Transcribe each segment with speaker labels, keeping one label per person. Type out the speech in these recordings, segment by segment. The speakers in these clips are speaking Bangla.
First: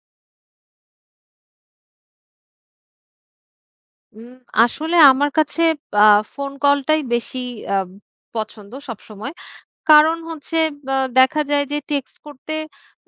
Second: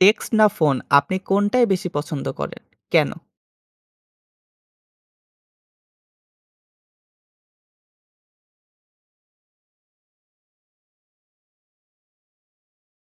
Speaker 1: টেক্সট না ফোন, আপনি কোনটাই বেশি পছন্দ করেন? কেন?
Speaker 2: উম আসলে আমার কাছে আ ফোন কলটাই বেশি আ পছন্দ সবসময়। কারণ হচ্ছে বা দেখা যায় যে টেক্সট করতে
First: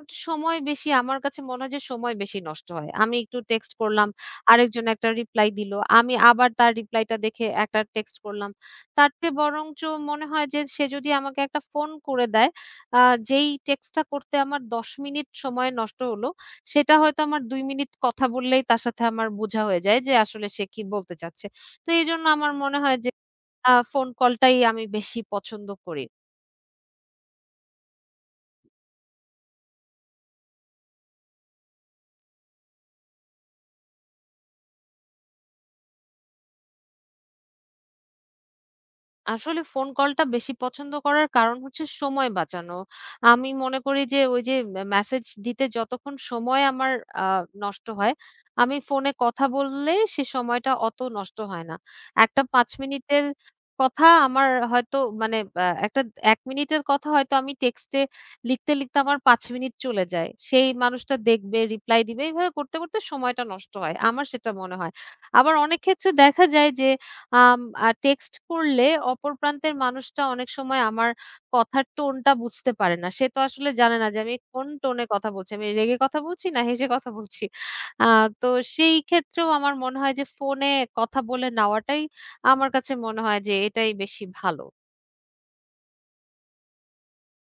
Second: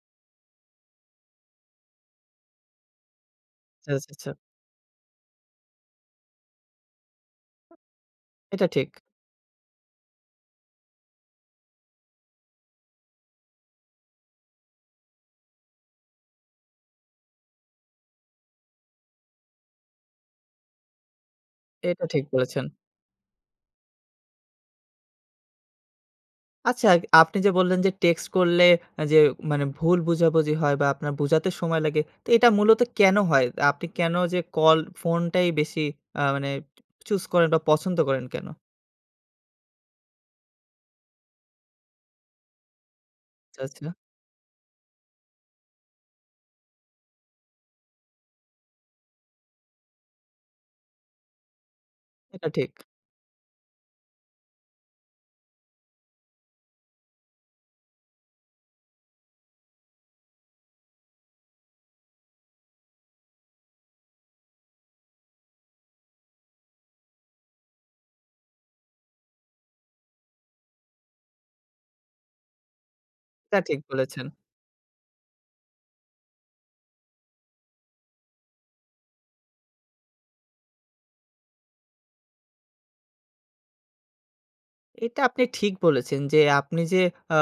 Speaker 2: একটু সময় বেশি আমার কাছে মনে হয় যে সময় বেশি নষ্ট হয়। আমি একটু টেক্সট
Speaker 1: আচ্ছা,
Speaker 2: করলাম,
Speaker 1: আচ্ছা, আচ্ছা।
Speaker 2: আরেকজন একটা রিপ্লাই দিল। আমি আবার তার রিপ্লাইটা দেখে একটা টেক্সট করলাম।
Speaker 1: এটা ঠিক।
Speaker 2: তার চেয়ে বরঞ্চ মনে হয় যে সে যদি আমাকে একটা ফোন করে দেয়, আ যেই টেক্সটটা করতে আমার ১০ মিনিট সময় নষ্ট হলো, সেটা হয়তো আমার ২ মিনিট কথা বললেই তার সাথে আমার বোঝা হয়ে যায় যে আসলে সে কি বলতে চাচ্ছে। তো
Speaker 1: এটা ঠিক
Speaker 2: এজন্য আমার
Speaker 1: বলেছেন।
Speaker 2: মনে হয় যে ফোন কলটাই আমি বেশি পছন্দ করি।
Speaker 1: আচ্ছা, আপনি যে বললেন যে টেক্সট করলে যে মানে ভুল বোঝাবুঝি হয় বা আপনার বোঝাতে সময় লাগে। তো এটা মূলত কেন হয়? আপনি কেন যে কল ফোনটাই বেশি মানে চুজ করেন বা পছন্দ করেন কেন?
Speaker 2: আসলে ফোন কলটা বেশি পছন্দ করার কারণ হচ্ছে সময় বাঁচানো। আমি
Speaker 1: আচ্ছা,
Speaker 2: মনে
Speaker 1: আচ্ছা।
Speaker 2: করি যে ওই যে মেসেজ দিতে যতক্ষণ সময় আমার আ নষ্ট হয়, আমি ফোনে কথা বললে সে সময়টা অত নষ্ট হয় না। একটা
Speaker 1: এটা
Speaker 2: ৫
Speaker 1: ঠিক।
Speaker 2: মিনিটের কথা আমার হয়তো মানে একটা ১ মিনিটের কথা হয়তো আমি টেক্সটে লিখতে, লিখতে আমার ৫ মিনিট চলে যায়। সেই মানুষটা দেখবে, রিপ্লাই দিবে। এভাবে করতে, করতে সময়টা নষ্ট হয়। আমার সেটা মনে হয়। আবার অনেক ক্ষেত্রে দেখা যায় যে আম আ টেক্সট করলে অপর প্রান্তের মানুষটা অনেক সময় আমার কথার টোনটা বুঝতে পারে না। সে তো
Speaker 1: এটা
Speaker 2: আসলে
Speaker 1: ঠিক
Speaker 2: জানে না যে
Speaker 1: বলেছেন।
Speaker 2: আমি কোন টোনে কথা বলছি। আমি রেগে কথা বলছি না হেসে কথা বলছি। আ তো সেই ক্ষেত্রেও আমার মনে হয় যে ফোনে কথা বলে নেওয়াটাই আমার কাছে মনে হয় যে এটাই বেশি ভালো।
Speaker 1: এটা আপনি ঠিক বলেছেন যে, আপনি যে আ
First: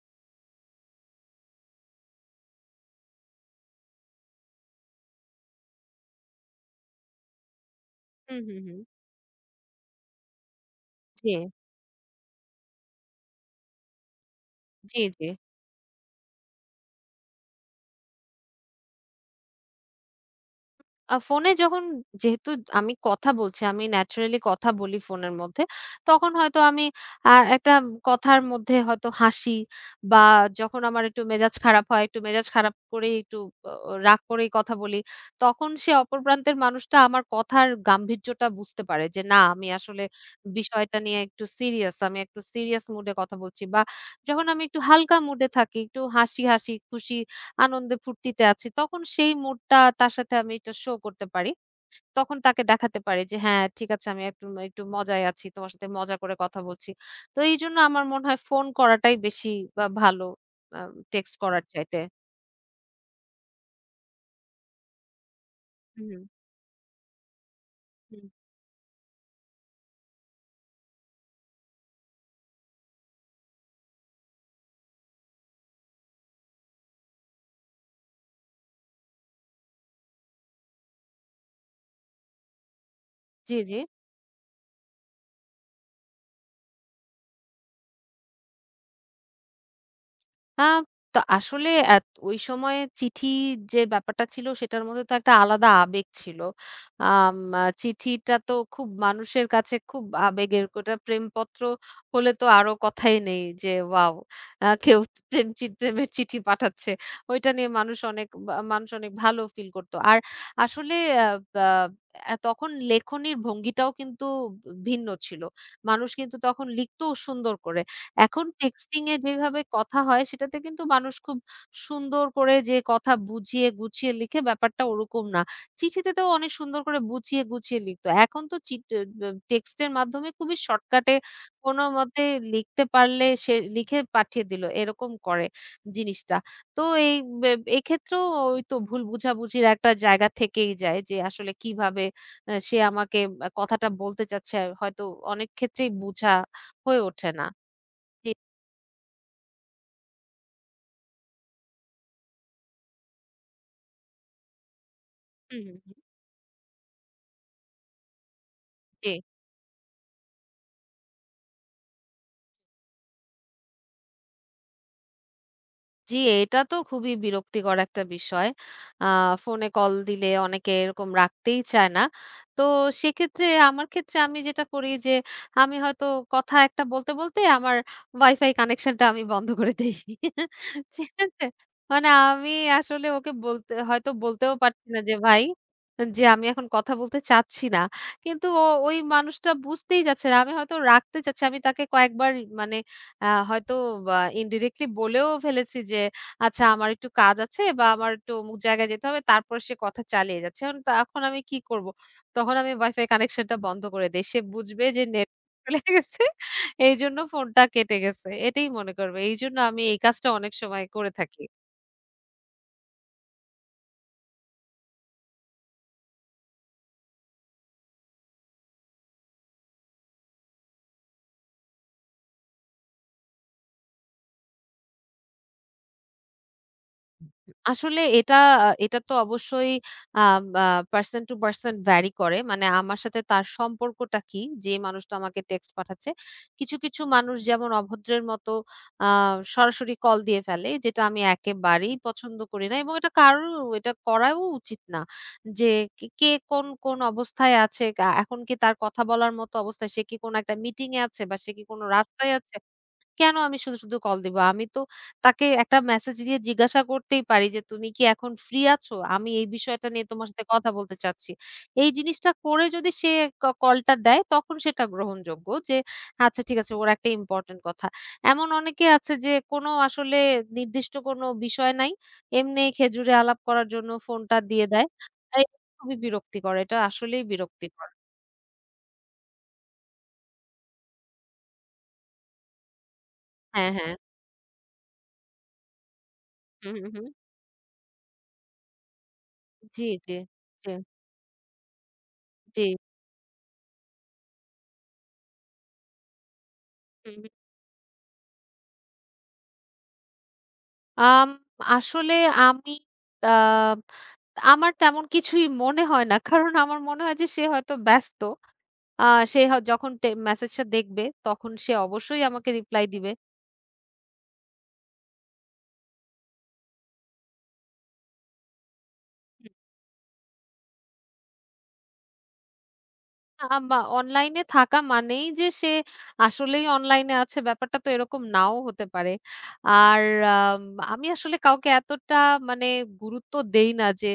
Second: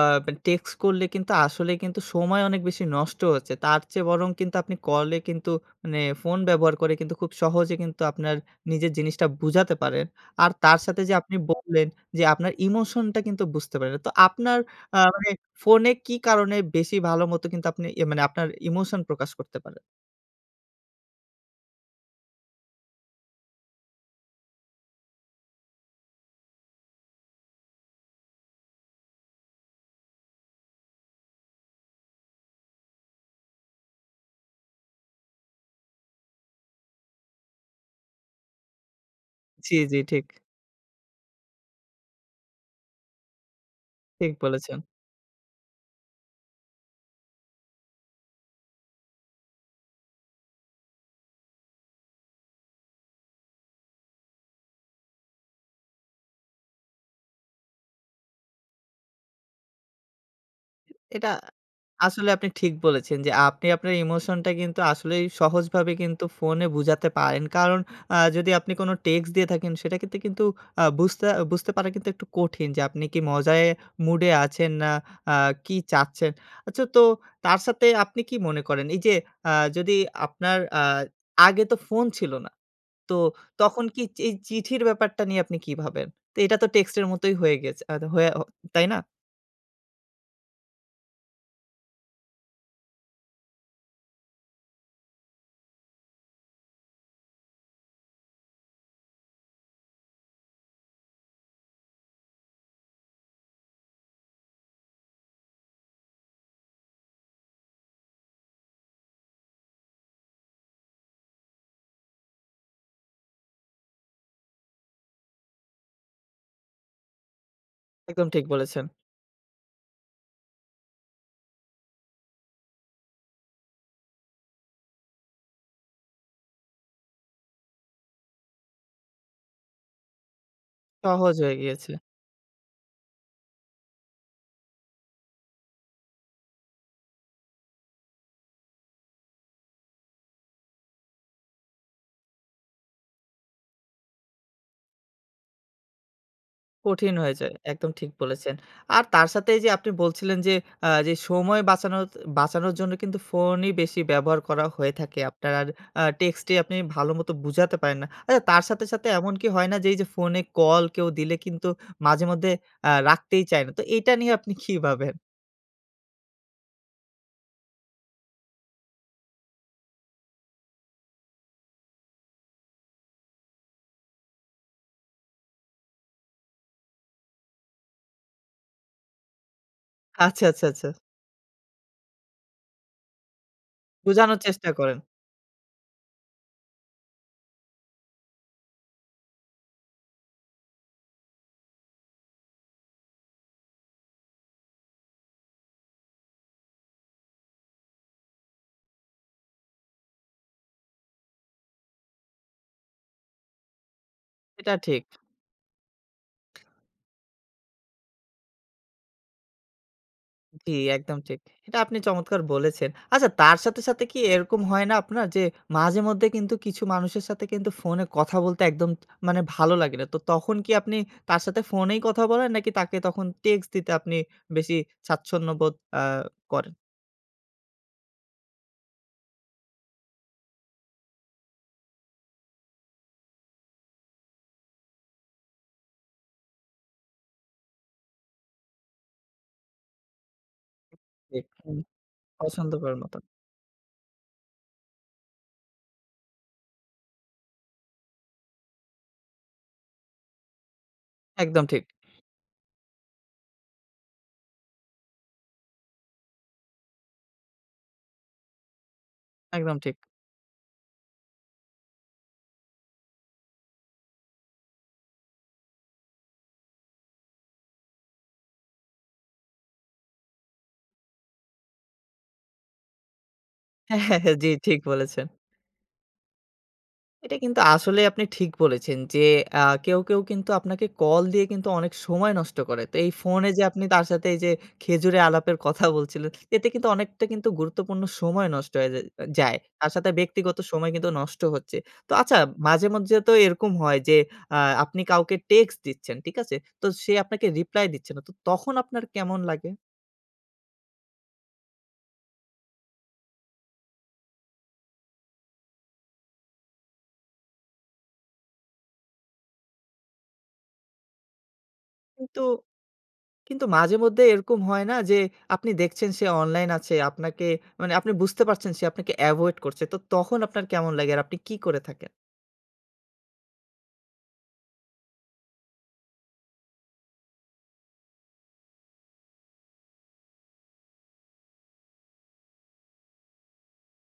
Speaker 1: টেক্সট করলে কিন্তু আসলে কিন্তু সময় অনেক বেশি নষ্ট হচ্ছে। তার চেয়ে বরং কিন্তু আপনি কলে কিন্তু মানে ফোন ব্যবহার করে কিন্তু খুব সহজে কিন্তু আপনার
Speaker 2: হুম, হুম, হুম।
Speaker 1: নিজের জিনিসটা বুঝাতে পারেন। আর তার সাথে যে আপনি
Speaker 2: জি,
Speaker 1: বললেন যে আপনার ইমোশনটা কিন্তু বুঝতে পারেন। তো আপনার
Speaker 2: জি, জি।
Speaker 1: মানে ফোনে কি কারণে বেশি ভালো মতো কিন্তু আপনি মানে আপনার ইমোশন প্রকাশ করতে পারেন?
Speaker 2: ফোনে যখন যেহেতু আমি কথা বলছি, আমি ন্যাচারালি কথা বলি ফোনের মধ্যে। তখন হয়তো আমি একটা কথার মধ্যে হয়তো হাসি বা যখন আমার একটু মেজাজ খারাপ হয়, একটু মেজাজ খারাপ করেই একটু রাগ করেই কথা বলি। তখন সে অপর প্রান্তের মানুষটা আমার কথার গাম্ভীর্যটা বুঝতে পারে যে, না আমি
Speaker 1: জি, জি
Speaker 2: আসলে
Speaker 1: ঠিক,
Speaker 2: বিষয়টা নিয়ে একটু সিরিয়াস। আমি একটু সিরিয়াস মুড এ কথা বলছি বা
Speaker 1: ঠিক
Speaker 2: যখন আমি
Speaker 1: বলেছেন।
Speaker 2: একটু হালকা মুড এ থাকি, একটু হাসি, হাসি খুশি আনন্দে ফুর্তিতে আছি। তখন সেই মুডটা তার সাথে আমি এটা শো করতে পারি। তখন তাকে দেখাতে পারি যে, "হ্যাঁ, ঠিক আছে আমি একটু একটু মজায় আছি। তোমার সাথে মজা করে কথা বলছি।" তো এইজন্য আমার মনে হয় ফোন করাটাই বেশি বা ভালো আ
Speaker 1: এটা
Speaker 2: টেক্সট করার চাইতে।
Speaker 1: আসলে আপনি ঠিক বলেছেন যে আপনি আপনার ইমোশনটা কিন্তু আসলেই সহজভাবে
Speaker 2: হুম,
Speaker 1: কিন্তু ফোনে বুঝাতে পারেন। কারণ
Speaker 2: হুম।
Speaker 1: যদি আপনি কোনো টেক্সট দিয়ে থাকেন সেটা কিন্তু কিন্তু বুঝতে বুঝতে পারা কিন্তু একটু কঠিন যে আপনি কি মুডে আছেন না আ কি চাচ্ছেন। আচ্ছা তো তার সাথে আপনি কি মনে করেন এই যে যদি আপনার আগে তো ফোন ছিল না। তো
Speaker 2: জি, জি।
Speaker 1: তখন কি এই চিঠির ব্যাপারটা নিয়ে আপনি কি ভাবেন? তো এটা তো টেক্সটের মতোই হয়ে গেছে আ হয়ে তাই না?
Speaker 2: আ তো আসলে এত ওই সময়ে চিঠি যে ব্যাপারটা ছিল সেটার মধ্যে তো একটা আলাদা আবেগ ছিল। আম আ চিঠিটা তো খুব মানুষের কাছে খুব আবেগের ওটা প্রেমপত্র হলে তো আরো কথাই নেই যে ওয়াও! কেউ প্রেমের চিঠি পাঠাচ্ছে। ওইটা নিয়ে মানুষ অনেক ভালো ফিল করত। আর আসলে আ বা অ্যা তখন লেখনির ভঙ্গিটাও কিন্তু ভিন্ন ছিল। মানুষ কিন্তু তখন লিখতও সুন্দর করে।
Speaker 1: একদম ঠিক
Speaker 2: এখন
Speaker 1: বলেছেন।
Speaker 2: টেক্সটিং এ যেভাবে কথা হয় সেটাতে কিন্তু মানুষ খুব সুন্দর করে যে কথা বুঝিয়ে গুছিয়ে লিখে ব্যাপারটা ওরকম না। চিঠিতে তো অনেক সুন্দর করে বুঝিয়ে গুছিয়ে লিখত। এখন তো চিট এ ব টেক্সট এর মাধ্যমে খুবই শর্টকাটে
Speaker 1: সহজ হয়ে গিয়েছে।
Speaker 2: কোনমতে লিখতে পারলে সে লিখে পাঠিয়ে দিল। এরকম করে জিনিসটা। তো এই বে এক্ষেত্রেও ওই তো ভুল বুঝাবুঝির একটা জায়গা থেকেই যায় যে আসলে কিভাবে সে আমাকে কথাটা বলতে চাচ্ছে হয়তো অনেক ক্ষেত্রেই বুঝা হয়ে
Speaker 1: কঠিন
Speaker 2: ওঠে
Speaker 1: হয়ে
Speaker 2: না।
Speaker 1: যায়। একদম ঠিক বলেছেন। আর তার সাথে এই যে আপনি বলছিলেন যে, যে সময় বাঁচানোর বাঁচানোর জন্য কিন্তু ফোনই বেশি ব্যবহার করা হয়ে থাকে আপনার।
Speaker 2: হুম,
Speaker 1: আর
Speaker 2: হুম, হুম।
Speaker 1: টেক্সটে আপনি ভালোমতো বুঝাতে পারেন না। আচ্ছা তার সাথে, সাথে
Speaker 2: জি,
Speaker 1: এমন কি হয় না যে এই যে ফোনে কল কেউ দিলে কিন্তু মাঝে মধ্যে রাখতেই চায় না। তো এটা নিয়ে আপনি কি ভাবেন?
Speaker 2: জি, এটা তো খুবই বিরক্তিকর একটা বিষয়। আ ফোনে কল দিলে অনেকে এরকম রাখতেই চায় না। তো সেক্ষেত্রে আমার ক্ষেত্রে আমি যেটা করি যে, আমি হয়তো কথা একটা বলতে, বলতে আমার Wi-Fi connection টা আমি বন্ধ করে দেই।
Speaker 1: আচ্ছা, আচ্ছা, আচ্ছা।
Speaker 2: ঠিক আছে? মানে আমি আসলে ওকে বলতে হয়তো
Speaker 1: বুঝানোর
Speaker 2: বলতেও
Speaker 1: চেষ্টা
Speaker 2: পারছি
Speaker 1: করেন।
Speaker 2: না যে ভাই, যে আমি এখন কথা বলতে চাচ্ছি না। কিন্তু ওই মানুষটা বুঝতেই চাচ্ছে না। আমি হয়তো রাখতে চাচ্ছি। আমি তাকে কয়েকবার মানে হয়তো বা ইনডিরেক্টলি বলেও ফেলেছি যে, "আচ্ছা আমার একটু কাজ আছে বা আমার একটু অমুক জায়গায় যেতে হবে।" তারপর সে কথা চালিয়ে যাচ্ছে। এখন তখন আমি কি করব? তখন আমি ওয়াইফাই কানেকশনটা বন্ধ করে দেই। সে
Speaker 1: এটা
Speaker 2: বুঝবে
Speaker 1: ঠিক।
Speaker 2: যে নেট চলে গেছে। এইজন্য ফোনটা কেটে গেছে। এটাই মনে করবে। এইজন্য আমি এই কাজটা অনেক
Speaker 1: জি,
Speaker 2: সময় করে
Speaker 1: একদম ঠিক।
Speaker 2: থাকি।
Speaker 1: এটা আপনি চমৎকার বলেছেন। আচ্ছা তার সাথে, সাথে কি এরকম হয় না আপনার যে মাঝে মধ্যে কিন্তু কিছু মানুষের সাথে কিন্তু ফোনে কথা বলতে একদম মানে ভালো লাগে না। তো তখন কি আপনি তার সাথে ফোনেই কথা বলেন নাকি তাকে তখন টেক্সট দিতে আপনি বেশি স্বাচ্ছন্দ্যবোধ আ করেন?
Speaker 2: আসলে এটা এটা তো অবশ্যই আ আ পারসন টু পারসন ভ্যারি করে। মানে আমার সাথে তার সম্পর্কটা কি? যে মানুষটা আমাকে টেক্সট পাঠাচ্ছে। কিছু, কিছু মানুষ যেমন অভদ্রের মতো আ সরাসরি কল দিয়ে ফেলে যেটা আমি
Speaker 1: জি, হুম,
Speaker 2: একেবারেই পছন্দ করি
Speaker 1: পছন্দ
Speaker 2: না এবং
Speaker 1: করার
Speaker 2: এটা
Speaker 1: মতন।
Speaker 2: কারোর এটা করাও উচিত না। যে কে কে কোন, কোন অবস্থায় আছে? এখন কি তার কথা বলার মতো অবস্থায় সে কি কোনো একটা মিটিং এ আছে বা সে কি
Speaker 1: একদম ঠিক,
Speaker 2: কোনো রাস্তায় আছে? কেন আমি শুধু, শুধু কল দিব? আমি তো তাকে একটা মেসেজ দিয়ে জিজ্ঞাসা করতেই পারি যে, "তুমি কি এখন ফ্রি আছো? আমি এই
Speaker 1: একদম
Speaker 2: বিষয়টা
Speaker 1: ঠিক।
Speaker 2: নিয়ে তোমার সাথে কথা বলতে চাচ্ছি।" এই জিনিসটা করে যদি সে কলটা দেয় তখন সেটা গ্রহণযোগ্য যে, আচ্ছা ঠিক আছে ওর একটা ইম্পোর্টেন্ট কথা। এমন অনেকে আছে যে কোনো আসলে নির্দিষ্ট কোনো বিষয় নাই। এমনি খেজুরে আলাপ করার জন্য
Speaker 1: হ্যাঁ, হ্যাঁ, হ্যাঁ,
Speaker 2: ফোনটা
Speaker 1: জি
Speaker 2: দিয়ে
Speaker 1: ঠিক
Speaker 2: দেয়।
Speaker 1: বলেছেন।
Speaker 2: এই খুবই বিরক্তিকর। এটা আসলেই
Speaker 1: এটা কিন্তু
Speaker 2: বিরক্তিকর।
Speaker 1: আসলেই আপনি ঠিক বলেছেন যে কেউ, কেউ কিন্তু আপনাকে কল দিয়ে কিন্তু অনেক সময় নষ্ট করে। তো এই ফোনে যে
Speaker 2: হ্যাঁ,
Speaker 1: আপনি
Speaker 2: হ্যাঁ।
Speaker 1: তার সাথে এই যে খেজুরে আলাপের কথা বলছিলেন, এতে
Speaker 2: হুম, হুম,
Speaker 1: কিন্তু
Speaker 2: হুম।
Speaker 1: অনেকটা কিন্তু গুরুত্বপূর্ণ সময় নষ্ট হয়ে যায়।
Speaker 2: জি,
Speaker 1: তার সাথে
Speaker 2: জি,
Speaker 1: ব্যক্তিগত
Speaker 2: জি,
Speaker 1: সময় কিন্তু নষ্ট হচ্ছে। তো আচ্ছা
Speaker 2: জি।
Speaker 1: মাঝে-মধ্যে তো এরকম হয় যে আ আপনি কাউকে টেক্সট দিচ্ছেন, ঠিক আছে? তো সে
Speaker 2: হুম।
Speaker 1: আপনাকে রিপ্লাই দিচ্ছে না। তো তখন আপনার কেমন লাগে?
Speaker 2: আম আসলে আমি আ আমার তেমন কিছুই মনে হয় না। কারণ আমার মনে হয় যে সে হয়তো ব্যস্ত। আ সে হ যখন মেসেজটা দেখবে তখন সে অবশ্যই
Speaker 1: কিন্তু
Speaker 2: আমাকে রিপ্লাই দিবে।
Speaker 1: কিন্তু মাঝে মধ্যে এরকম হয় না যে আপনি দেখছেন সে অনলাইন আছে আপনাকে মানে আপনি বুঝতে পারছেন সে আপনাকে এভয়েড করছে। তো তখন আপনার কেমন লাগে আর আপনি কি করে থাকেন?
Speaker 2: আ বা অনলাইনে থাকা মানেই যে সে আসলেই অনলাইনে আছে ব্যাপারটা তো এরকম নাও হতে পারে। আর আম আমি আসলে কাউকে এতটা মানে গুরুত্ব দেই না যে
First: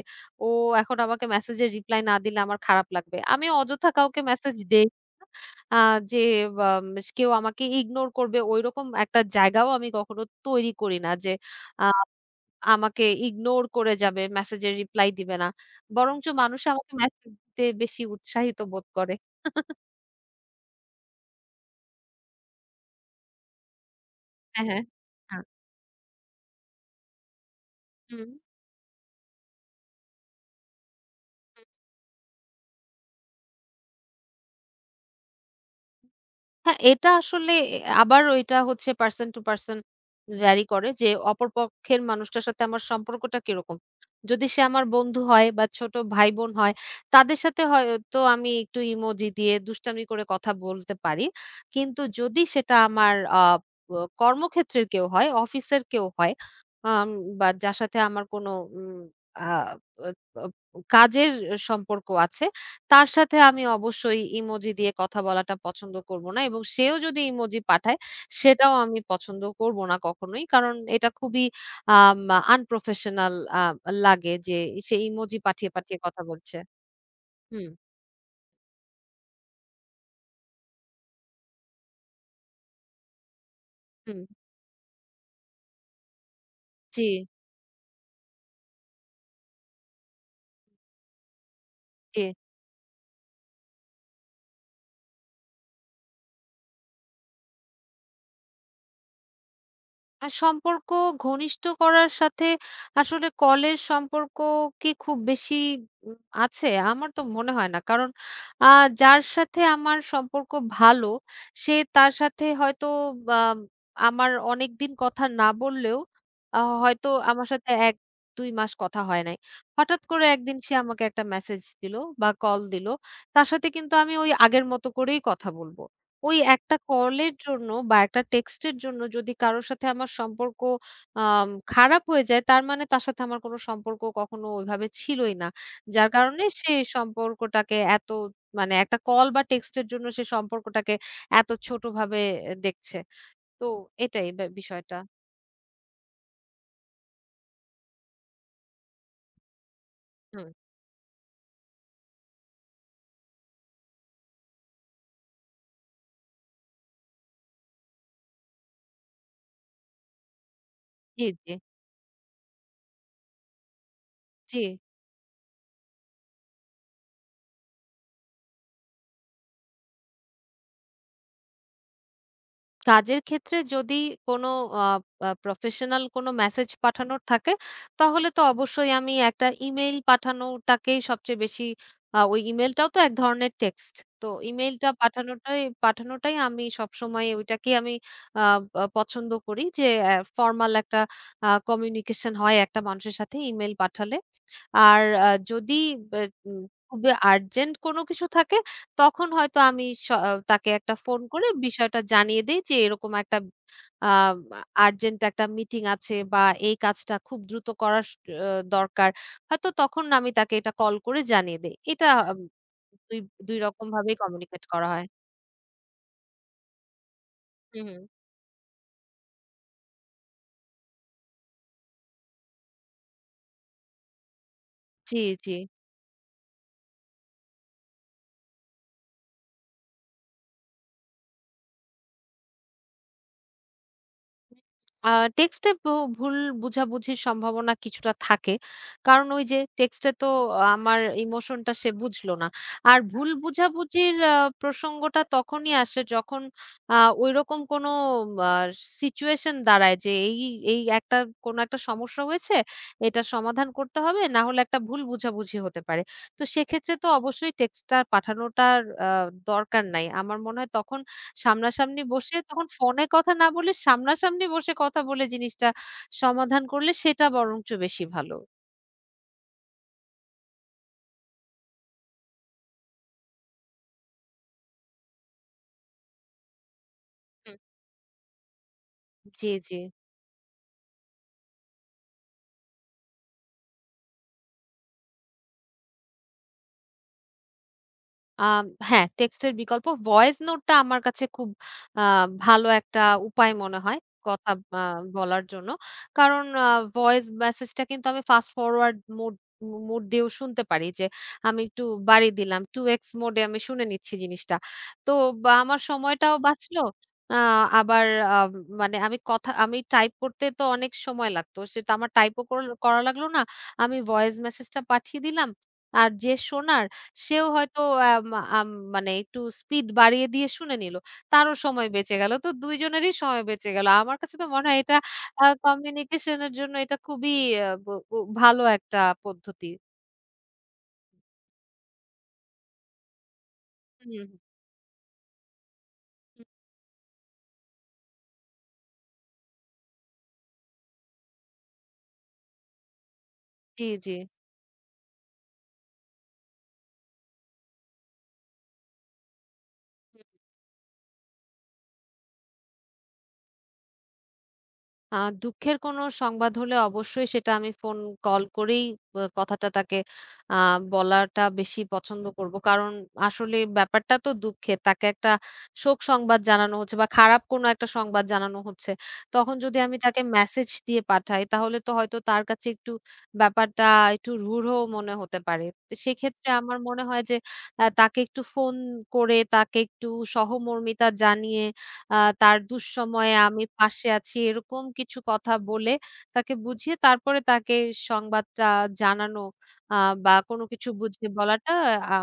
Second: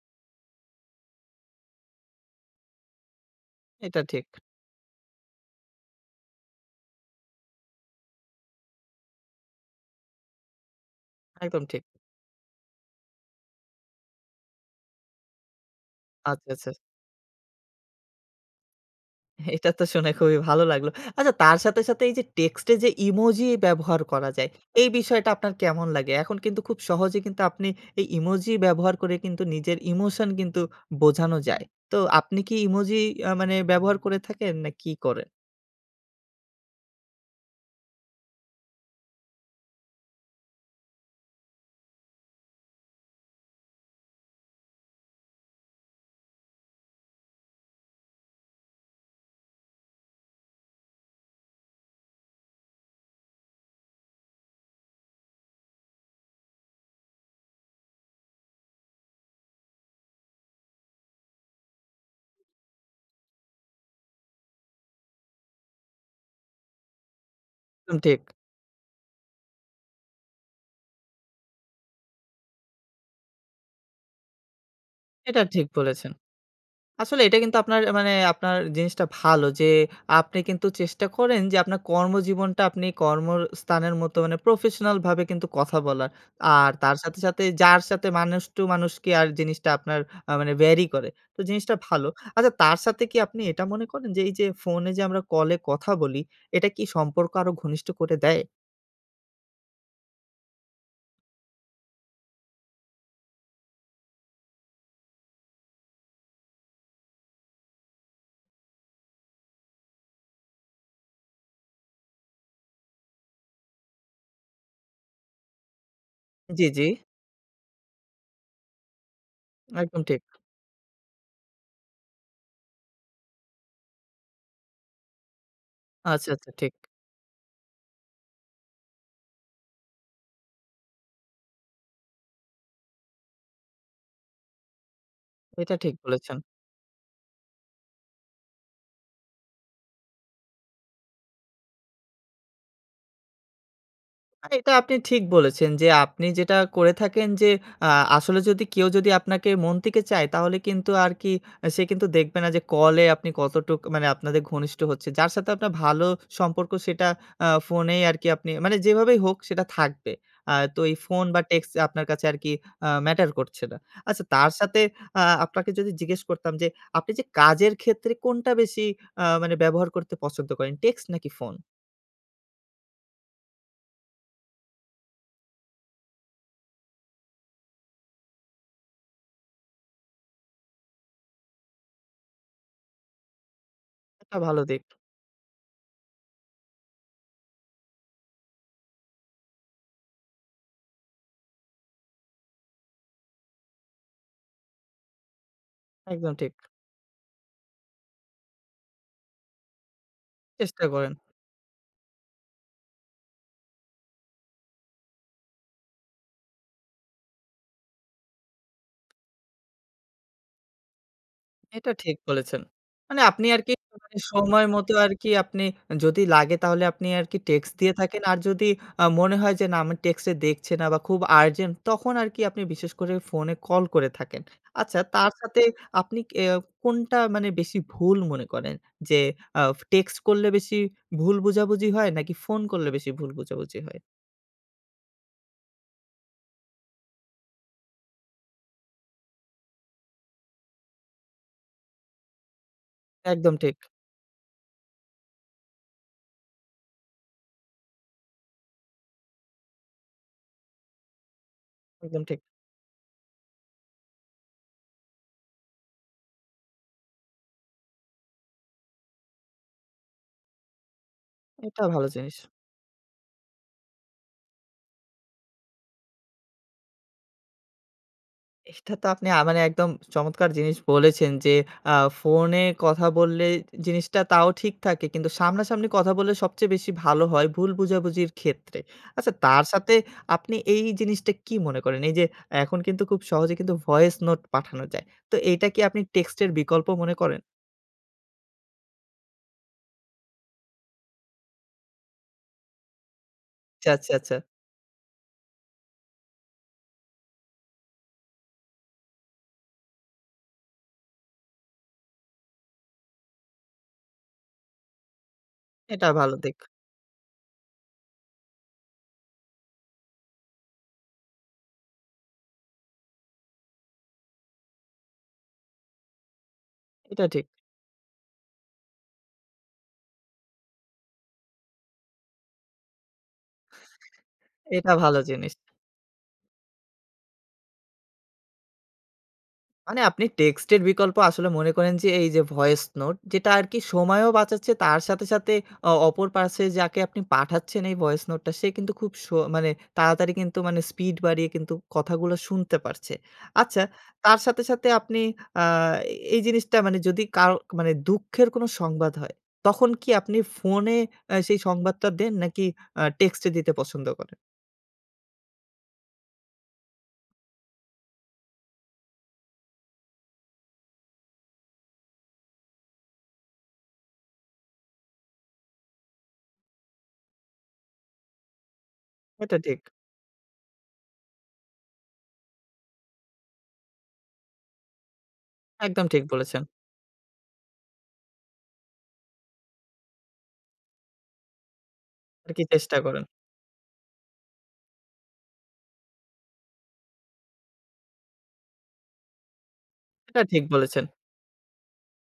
Speaker 2: ও এখন আমাকে মেসেজের রিপ্লাই না দিলে আমার খারাপ লাগবে। আমি অযথা
Speaker 1: এটা
Speaker 2: কাউকে
Speaker 1: ঠিক।
Speaker 2: মেসেজ দেই না। আ যে বাম কেউ আমাকে ইগনোর করবে ঐরকম একটা জায়গাও আমি কখনো তৈরি করি না যে
Speaker 1: একদম ঠিক।
Speaker 2: আ আমাকে ইগনোর করে যাবে, মেসেজের রিপ্লাই দিবে না। বরঞ্চ
Speaker 1: আচ্ছা,
Speaker 2: মানুষ
Speaker 1: আচ্ছা।
Speaker 2: আমাকে মেসেজ দিতে বেশি উৎসাহিত বোধ করে।
Speaker 1: এটা তো শুনে খুবই ভালো লাগলো। আচ্ছা তার সাথে, সাথে এই যে টেক্সটে যে ইমোজি ব্যবহার করা যায়,
Speaker 2: হ্যাঁ, হ্যাঁ।
Speaker 1: এই বিষয়টা
Speaker 2: আ
Speaker 1: আপনার কেমন লাগে? এখন কিন্তু খুব সহজে কিন্তু আপনি এই
Speaker 2: হুম।
Speaker 1: ইমোজি ব্যবহার করে কিন্তু নিজের ইমোশন কিন্তু বোঝানো যায়। তো আপনি কি ইমোজি মানে ব্যবহার করে থাকেন না কি করেন?
Speaker 2: হ্যাঁ, এটা আসলে এ আবার এটা হচ্ছে পারসন টু পারসন ভ্যারি করে যে অপর পক্ষের মানুষটার সাথে আমার সম্পর্কটা কিরকম। যদি সে আমার বন্ধু হয় বা ছোট ভাই-বোন হয়, তাদের সাথে হয়তো আমি একটু ইমোজি দিয়ে দুষ্টামি করে কথা বলতে পারি। কিন্তু যদি সেটা আমার আ ব কর্মক্ষেত্রের কেউ হয়, অফিসের কেউ হয়, আম বা যার সাথে আমার কোনো উম আ অ অ কাজের সম্পর্ক আছে তার সাথে আমি অবশ্যই ইমোজি দিয়ে কথা বলাটা পছন্দ করব না এবং সেও যদি ইমোজি
Speaker 1: একদম
Speaker 2: পাঠায়
Speaker 1: ঠিক।
Speaker 2: সেটাও আমি পছন্দ করব না কখনোই। কারণ এটা খুবই আম আনপ্রফেশনাল আ লাগে যে সে ইমোজি
Speaker 1: এটা ঠিক
Speaker 2: পাঠিয়ে, পাঠিয়ে
Speaker 1: বলেছেন।
Speaker 2: কথা বলছে।
Speaker 1: আসলে এটা কিন্তু
Speaker 2: হুম,
Speaker 1: আপনার মানে আপনার জিনিসটা ভালো যে আপনি কিন্তু চেষ্টা করেন যে আপনার কর্মজীবনটা আপনি কর্মস্থানের মতো
Speaker 2: হুম।
Speaker 1: মানে প্রফেশনাল ভাবে কিন্তু কথা বলার। আর তার
Speaker 2: জি,
Speaker 1: সাথে, সাথে যার সাথে মানুষ টু মানুষ কি আর জিনিসটা আপনার মানে ভ্যারি করে। তো জিনিসটা ভালো।
Speaker 2: জি।
Speaker 1: আচ্ছা তার সাথে কি আপনি এটা মনে করেন যে এই যে ফোনে যে আমরা কলে কথা বলি এটা কি সম্পর্ক আরো ঘনিষ্ঠ করে দেয়?
Speaker 2: আর সম্পর্ক ঘনিষ্ঠ করার সাথে আসলে কলের সম্পর্ক কি খুব বেশি উম আছে? আমার তো মনে হয় না। কারণ আ যার সাথে আমার সম্পর্ক ভালো, সে তার সাথে হয়তো বা আমার অনেকদিন কথা না বললেও
Speaker 1: জি, জি।
Speaker 2: হয়তো আমার সাথে ১-২ মাস কথা হয় নাই।
Speaker 1: একদম
Speaker 2: হঠাৎ
Speaker 1: ঠিক।
Speaker 2: করে একদিন সে আমাকে একটা মেসেজ দিল বা কল দিল। তার সাথে কিন্তু আমি ওই আগের মতো করেই কথা বলব।
Speaker 1: আচ্ছা,
Speaker 2: ওই
Speaker 1: আচ্ছা ঠিক।
Speaker 2: একটা কলের জন্য বা একটা টেক্সটের জন্য যদি কারো সাথে আমার সম্পর্ক খারাপ হয়ে যায়, তার মানে তার সাথে আমার কোনো সম্পর্ক কখনো ওইভাবে ছিলই না।
Speaker 1: এটা ঠিক
Speaker 2: যার
Speaker 1: বলেছেন।
Speaker 2: কারণে সে সম্পর্কটাকে এত মানে একটা কল বা টেক্সটের জন্য সে সম্পর্কটাকে এত ছোটভাবে দেখছে। তো এটাই ব্যা
Speaker 1: এটা আপনি
Speaker 2: বিষয়টা।
Speaker 1: ঠিক বলেছেন যে, আপনি যেটা করে থাকেন যে, আ আসলে যদি কেউ যদি আপনাকে মন থেকে চায়
Speaker 2: হুম।
Speaker 1: তাহলে কিন্তু আর কি সে কিন্তু দেখবে না যে, কলে আপনি কতটুক মানে আপনাদের ঘনিষ্ঠ হচ্ছে। যার সাথে আপনার ভালো সম্পর্ক সেটা ফোনেই আরকি আপনি মানে যেভাবেই হোক সেটা থাকবে। তো এই ফোন
Speaker 2: জি,
Speaker 1: বা
Speaker 2: জি,
Speaker 1: টেক্সট আপনার কাছে আরকি ম্যাটার করছে না। আচ্ছা তার
Speaker 2: জি।
Speaker 1: সাথে আপনাকে যদি জিজ্ঞেস করতাম যে, আপনি যে, কাজের ক্ষেত্রে কোনটা বেশি মানে ব্যবহার করতে পছন্দ করেন? টেক্সট নাকি ফোন?
Speaker 2: কাজের ক্ষেত্রে যদি কোনো আ আ প্রফেশনাল কোনো মেসেজ পাঠানোর থাকে, তাহলে তো অবশ্যই আমি একটা ইমেইল পাঠানোটাকেই সবচেয়ে বেশি ওই ইমেইলটাও তো এক ধরনের টেক্সট। তো
Speaker 1: একটা ভালো দিক।
Speaker 2: ইমেইলটা পাঠানোটাই পাঠানোটাই আমি সবসময় ওইটাকেই আমি আ আ পছন্দ করি যে, ফরমাল একটা কমিউনিকেশন হয় একটা মানুষের সাথে ইমেইল পাঠালে। আর যদি বে
Speaker 1: একদম ঠিক।
Speaker 2: উম খুবই আর্জেন্ট কোনো কিছু থাকে তখন হয়তো আমি তাকে
Speaker 1: চেষ্টা
Speaker 2: একটা
Speaker 1: করেন।
Speaker 2: ফোন করে বিষয়টা জানিয়ে দেই যে এরকম একটা আ আর্জেন্ট একটা মিটিং আছে বা এই কাজটা খুব দ্রুত করা স আ দরকার। হয়তো তখন আমি তাকে এটা কল করে জানিয়ে দেই।
Speaker 1: এটা
Speaker 2: এটা
Speaker 1: ঠিক
Speaker 2: আম
Speaker 1: বলেছেন।
Speaker 2: ২,
Speaker 1: মানে আপনি
Speaker 2: ২
Speaker 1: আরকি
Speaker 2: রকম ভাবেই
Speaker 1: মানে
Speaker 2: কমিউনিকেট
Speaker 1: সময়
Speaker 2: করা
Speaker 1: মতো
Speaker 2: হয়।
Speaker 1: আরকি আপনি যদি লাগে তাহলে আপনি আরকি টেক্সট
Speaker 2: হু,
Speaker 1: দিয়ে
Speaker 2: হুম।
Speaker 1: থাকেন। আর যদি মনে হয় যে না আমার টেক্সটে দেখছে না বা খুব আর্জেন্ট তখন আরকি আপনি বিশেষ করে ফোনে কল করে থাকেন। আচ্ছা
Speaker 2: জি,
Speaker 1: তার
Speaker 2: জি।
Speaker 1: সাথে আপনি কোনটা মানে বেশি ভুল মনে করেন? যে আ টেক্সট করলে বেশি ভুল বোঝাবুঝি হয় নাকি ফোন করলে বেশি ভুল বোঝাবুঝি হয়?
Speaker 2: আ টেক্সটে ভুল বোঝাবুঝির সম্ভাবনা কিছুটা থাকে। কারণ ওই যে টেক্সটে তো আমার ইমোশনটা সে বুঝল না। আর ভুল
Speaker 1: একদম ঠিক,
Speaker 2: বোঝাবুঝির প্রসঙ্গটা তখনই আসে যখন আ ঐরকম কোনো আ সিচুয়েশন দাঁড়ায় যে এই একটা কোনো একটা সমস্যা
Speaker 1: একদম ঠিক।
Speaker 2: হয়েছে, এটা সমাধান করতে হবে না হলে একটা ভুল বোঝাবুঝি হতে পারে। তো সেক্ষেত্রে তো অবশ্যই টেক্সটটা পাঠানোটার আ দরকার নাই। আমার মনে হয় তখন
Speaker 1: এটা
Speaker 2: সামনাসামনি
Speaker 1: ভালো জিনিস।
Speaker 2: বসে তখন ফোনে কথা না বলে সামনাসামনি বসে কথা বলে জিনিসটা সমাধান করলে সেটা বরঞ্চ বেশি ভালো।
Speaker 1: এটা তো আপনি মানে একদম চমৎকার জিনিস বলেছেন যে, আ ফোনে কথা বললে জিনিসটা তাও ঠিক থাকে। কিন্তু সামনাসামনি কথা বললে সবচেয়ে বেশি ভালো হয়
Speaker 2: হুম।
Speaker 1: ভুল বোঝাবুঝির ক্ষেত্রে। আচ্ছা
Speaker 2: জি,
Speaker 1: তার
Speaker 2: জি।
Speaker 1: সাথে আপনি এই জিনিসটা কি মনে করেন? এই যে এখন কিন্তু খুব সহজে কিন্তু ভয়েস নোট পাঠানো যায়। তো এইটা কি আপনি টেক্সটের বিকল্প মনে করেন?
Speaker 2: আম হ্যাঁ, টেক্সটের বিকল্প ভয়েস নোটটা আমার কাছে খুব আ ভালো একটা উপায় মনে
Speaker 1: আচ্ছা,
Speaker 2: হয়
Speaker 1: আচ্ছা, আচ্ছা।
Speaker 2: কথা আ বলার জন্য। কারণ ভয়েস মেসেজটা কিন্তু আমি ফাস্ট ফরওয়ার্ড মোড মোড দিয়েও শুনতে পারি যে আমি একটু বাড়িয়ে দিলাম। 2x মোডে আমি শুনে নিচ্ছি জিনিসটা। তো আমার
Speaker 1: এটা ভালো
Speaker 2: সময়টাও
Speaker 1: দিক।
Speaker 2: বাঁচলো। আ আবার আ মানে আমি টাইপ করতে তো অনেক সময় লাগতো। সেটা আমার টাইপও করা লাগলো না। আমি ভয়েস মেসেজটা পাঠিয়ে দিলাম। আর যে শোনার
Speaker 1: এটা ঠিক।
Speaker 2: সেও হয়তো আম আম মানে একটু স্পিড বাড়িয়ে দিয়ে শুনে নিল। তারও সময় বেঁচে গেল। তো ২ জনেরই সময় বেঁচে গেল। আমার কাছে তো মনে হয়
Speaker 1: এটা
Speaker 2: এটা
Speaker 1: ভালো জিনিস।
Speaker 2: কমিউনিকেশন এর জন্য এটা খুবই আ ব ব ভালো একটা পদ্ধতি।
Speaker 1: মানে আপনি টেক্সটের বিকল্প আসলে মনে করেন যে এই যে ভয়েস নোট যেটা আর কি
Speaker 2: হুম,
Speaker 1: সময়ও
Speaker 2: হুম।
Speaker 1: বাঁচাচ্ছে তার সাথে সাথে অপর পাশে যাকে আপনি পাঠাচ্ছেন এই ভয়েস নোটটা সে কিন্তু খুব মানে তাড়াতাড়ি কিন্তু মানে স্পিড বাড়িয়ে কিন্তু কথাগুলো শুনতে পারছে। আচ্ছা
Speaker 2: জি, জি।
Speaker 1: তার সাথে, সাথে আপনি আ এই জিনিসটা মানে যদি কারো মানে দুঃখের কোনো সংবাদ হয় তখন কি আপনি ফোনে সেই সংবাদটা দেন নাকি টেক্সটে দিতে পছন্দ করেন?
Speaker 2: আ দুঃখের কোনো সংবাদ হলে অবশ্যই সেটা আমি ফোন কল করেই কথাটা তাকে আ বলাটা বেশি পছন্দ করব। কারণ আসলে ব্যাপারটা তো দুঃখের। তাকে একটা শোক সংবাদ জানানো হচ্ছে বা খারাপ কোনো একটা সংবাদ জানানো হচ্ছে। তখন
Speaker 1: এটা
Speaker 2: যদি
Speaker 1: ঠিক।
Speaker 2: আমি তাকে মেসেজ দিয়ে পাঠাই তাহলে তো হয়তো তার কাছে একটু ব্যাপারটা একটু রূঢ় মনে হতে পারে। তো
Speaker 1: একদম ঠিক
Speaker 2: সেক্ষেত্রে
Speaker 1: বলেছেন।
Speaker 2: আমার মনে হয় যে তাকে একটু ফোন করে তাকে একটু সহমর্মিতা জানিয়ে আ
Speaker 1: আর
Speaker 2: তার
Speaker 1: কি চেষ্টা করেন।
Speaker 2: দুঃসময়ে আমি পাশে আছি এরকম কিছু কথা বলে তাকে বুঝিয়ে তারপরে তাকে সংবাদটা জানানো আ বা
Speaker 1: এটা ঠিক
Speaker 2: কোনো কিছু
Speaker 1: বলেছেন।
Speaker 2: বুঝিয়ে বলাটা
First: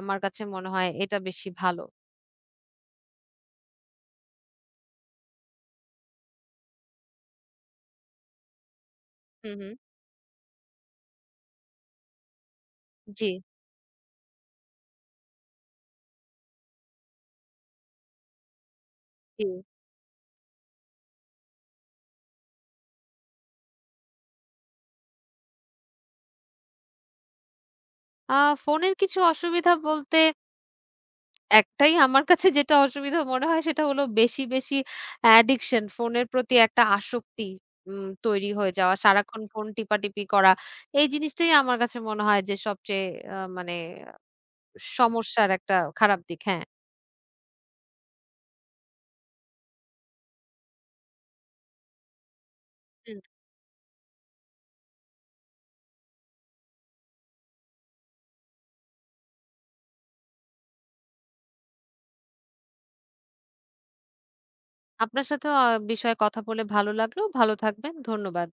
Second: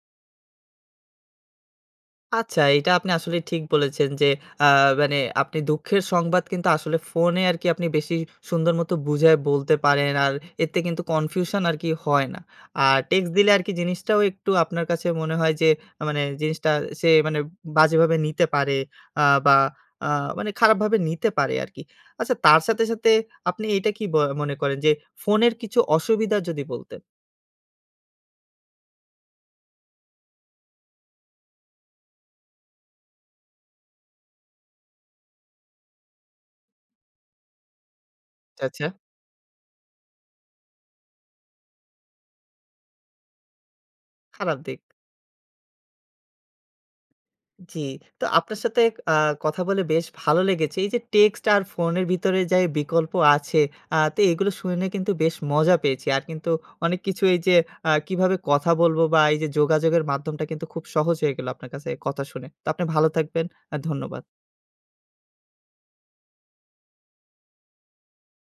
Speaker 2: আমার কাছে মনে হয় এটা বেশি ভালো।
Speaker 1: আচ্ছা, এটা আপনি আসলে ঠিক বলেছেন যে, আ মানে আপনি দুঃখের সংবাদ কিন্তু আসলে ফোনে আরকি আপনি বেশি সুন্দর মতো বুঝায়
Speaker 2: হুম, হুম।
Speaker 1: বলতে পারেন। আর এতে কিন্তু কনফিউশন আরকি হয় না। আর
Speaker 2: জি,
Speaker 1: টেক্সট দিলে আরকি জিনিসটাও একটু আপনার কাছে মনে হয় যে, মানে জিনিসটা সে মানে বাজেভাবে নিতে পারে
Speaker 2: জি।
Speaker 1: বা আ মানে খারাপভাবে নিতে পারে আরকি। আচ্ছা তার সাথে, সাথে আপনি এটা কি মনে করেন যে, ফোনের কিছু অসুবিধা যদি বলতেন?
Speaker 2: আ ফোনের কিছু অসুবিধা বলতে একটাই আমার কাছে যেটা অসুবিধা মনে হয় সেটা হলো বেশি, বেশি অ্যাডিকশন ফোনের প্রতি একটা আসক্তি তৈরি
Speaker 1: আচ্ছা,
Speaker 2: হয়ে
Speaker 1: আচ্ছা।
Speaker 2: যাওয়া। সারাক্ষণ ফোন টিপাটিপি করা। এই জিনিসটাই আমার কাছে মনে হয় যে সবচেয়ে মানে
Speaker 1: খারাপ দিক?
Speaker 2: সমস্যার একটা খারাপ দিক। হ্যাঁ।
Speaker 1: জি, তো আপনার সাথে আ কথা বলে বেশ ভালো লেগেছে। এই যে টেক্সট আর ফোনের ভিতরে যে বিকল্প
Speaker 2: হুম।
Speaker 1: আছে, তো এগুলো শুনে কিন্তু বেশ মজা পেয়েছি। আর কিন্তু অনেক কিছু এই যে কিভাবে কথা বলবো বা এই যে যোগাযোগের মাধ্যমটা কিন্তু খুব সহজ হয়ে গেল আপনার কাছে কথা শুনে। তো আপনি ভালো থাকবেন। ধন্যবাদ।
Speaker 2: আপনার সাথেও বিষয়ে কথা বলে ভালো লাগলো। ভালো থাকবেন। ধন্যবাদ।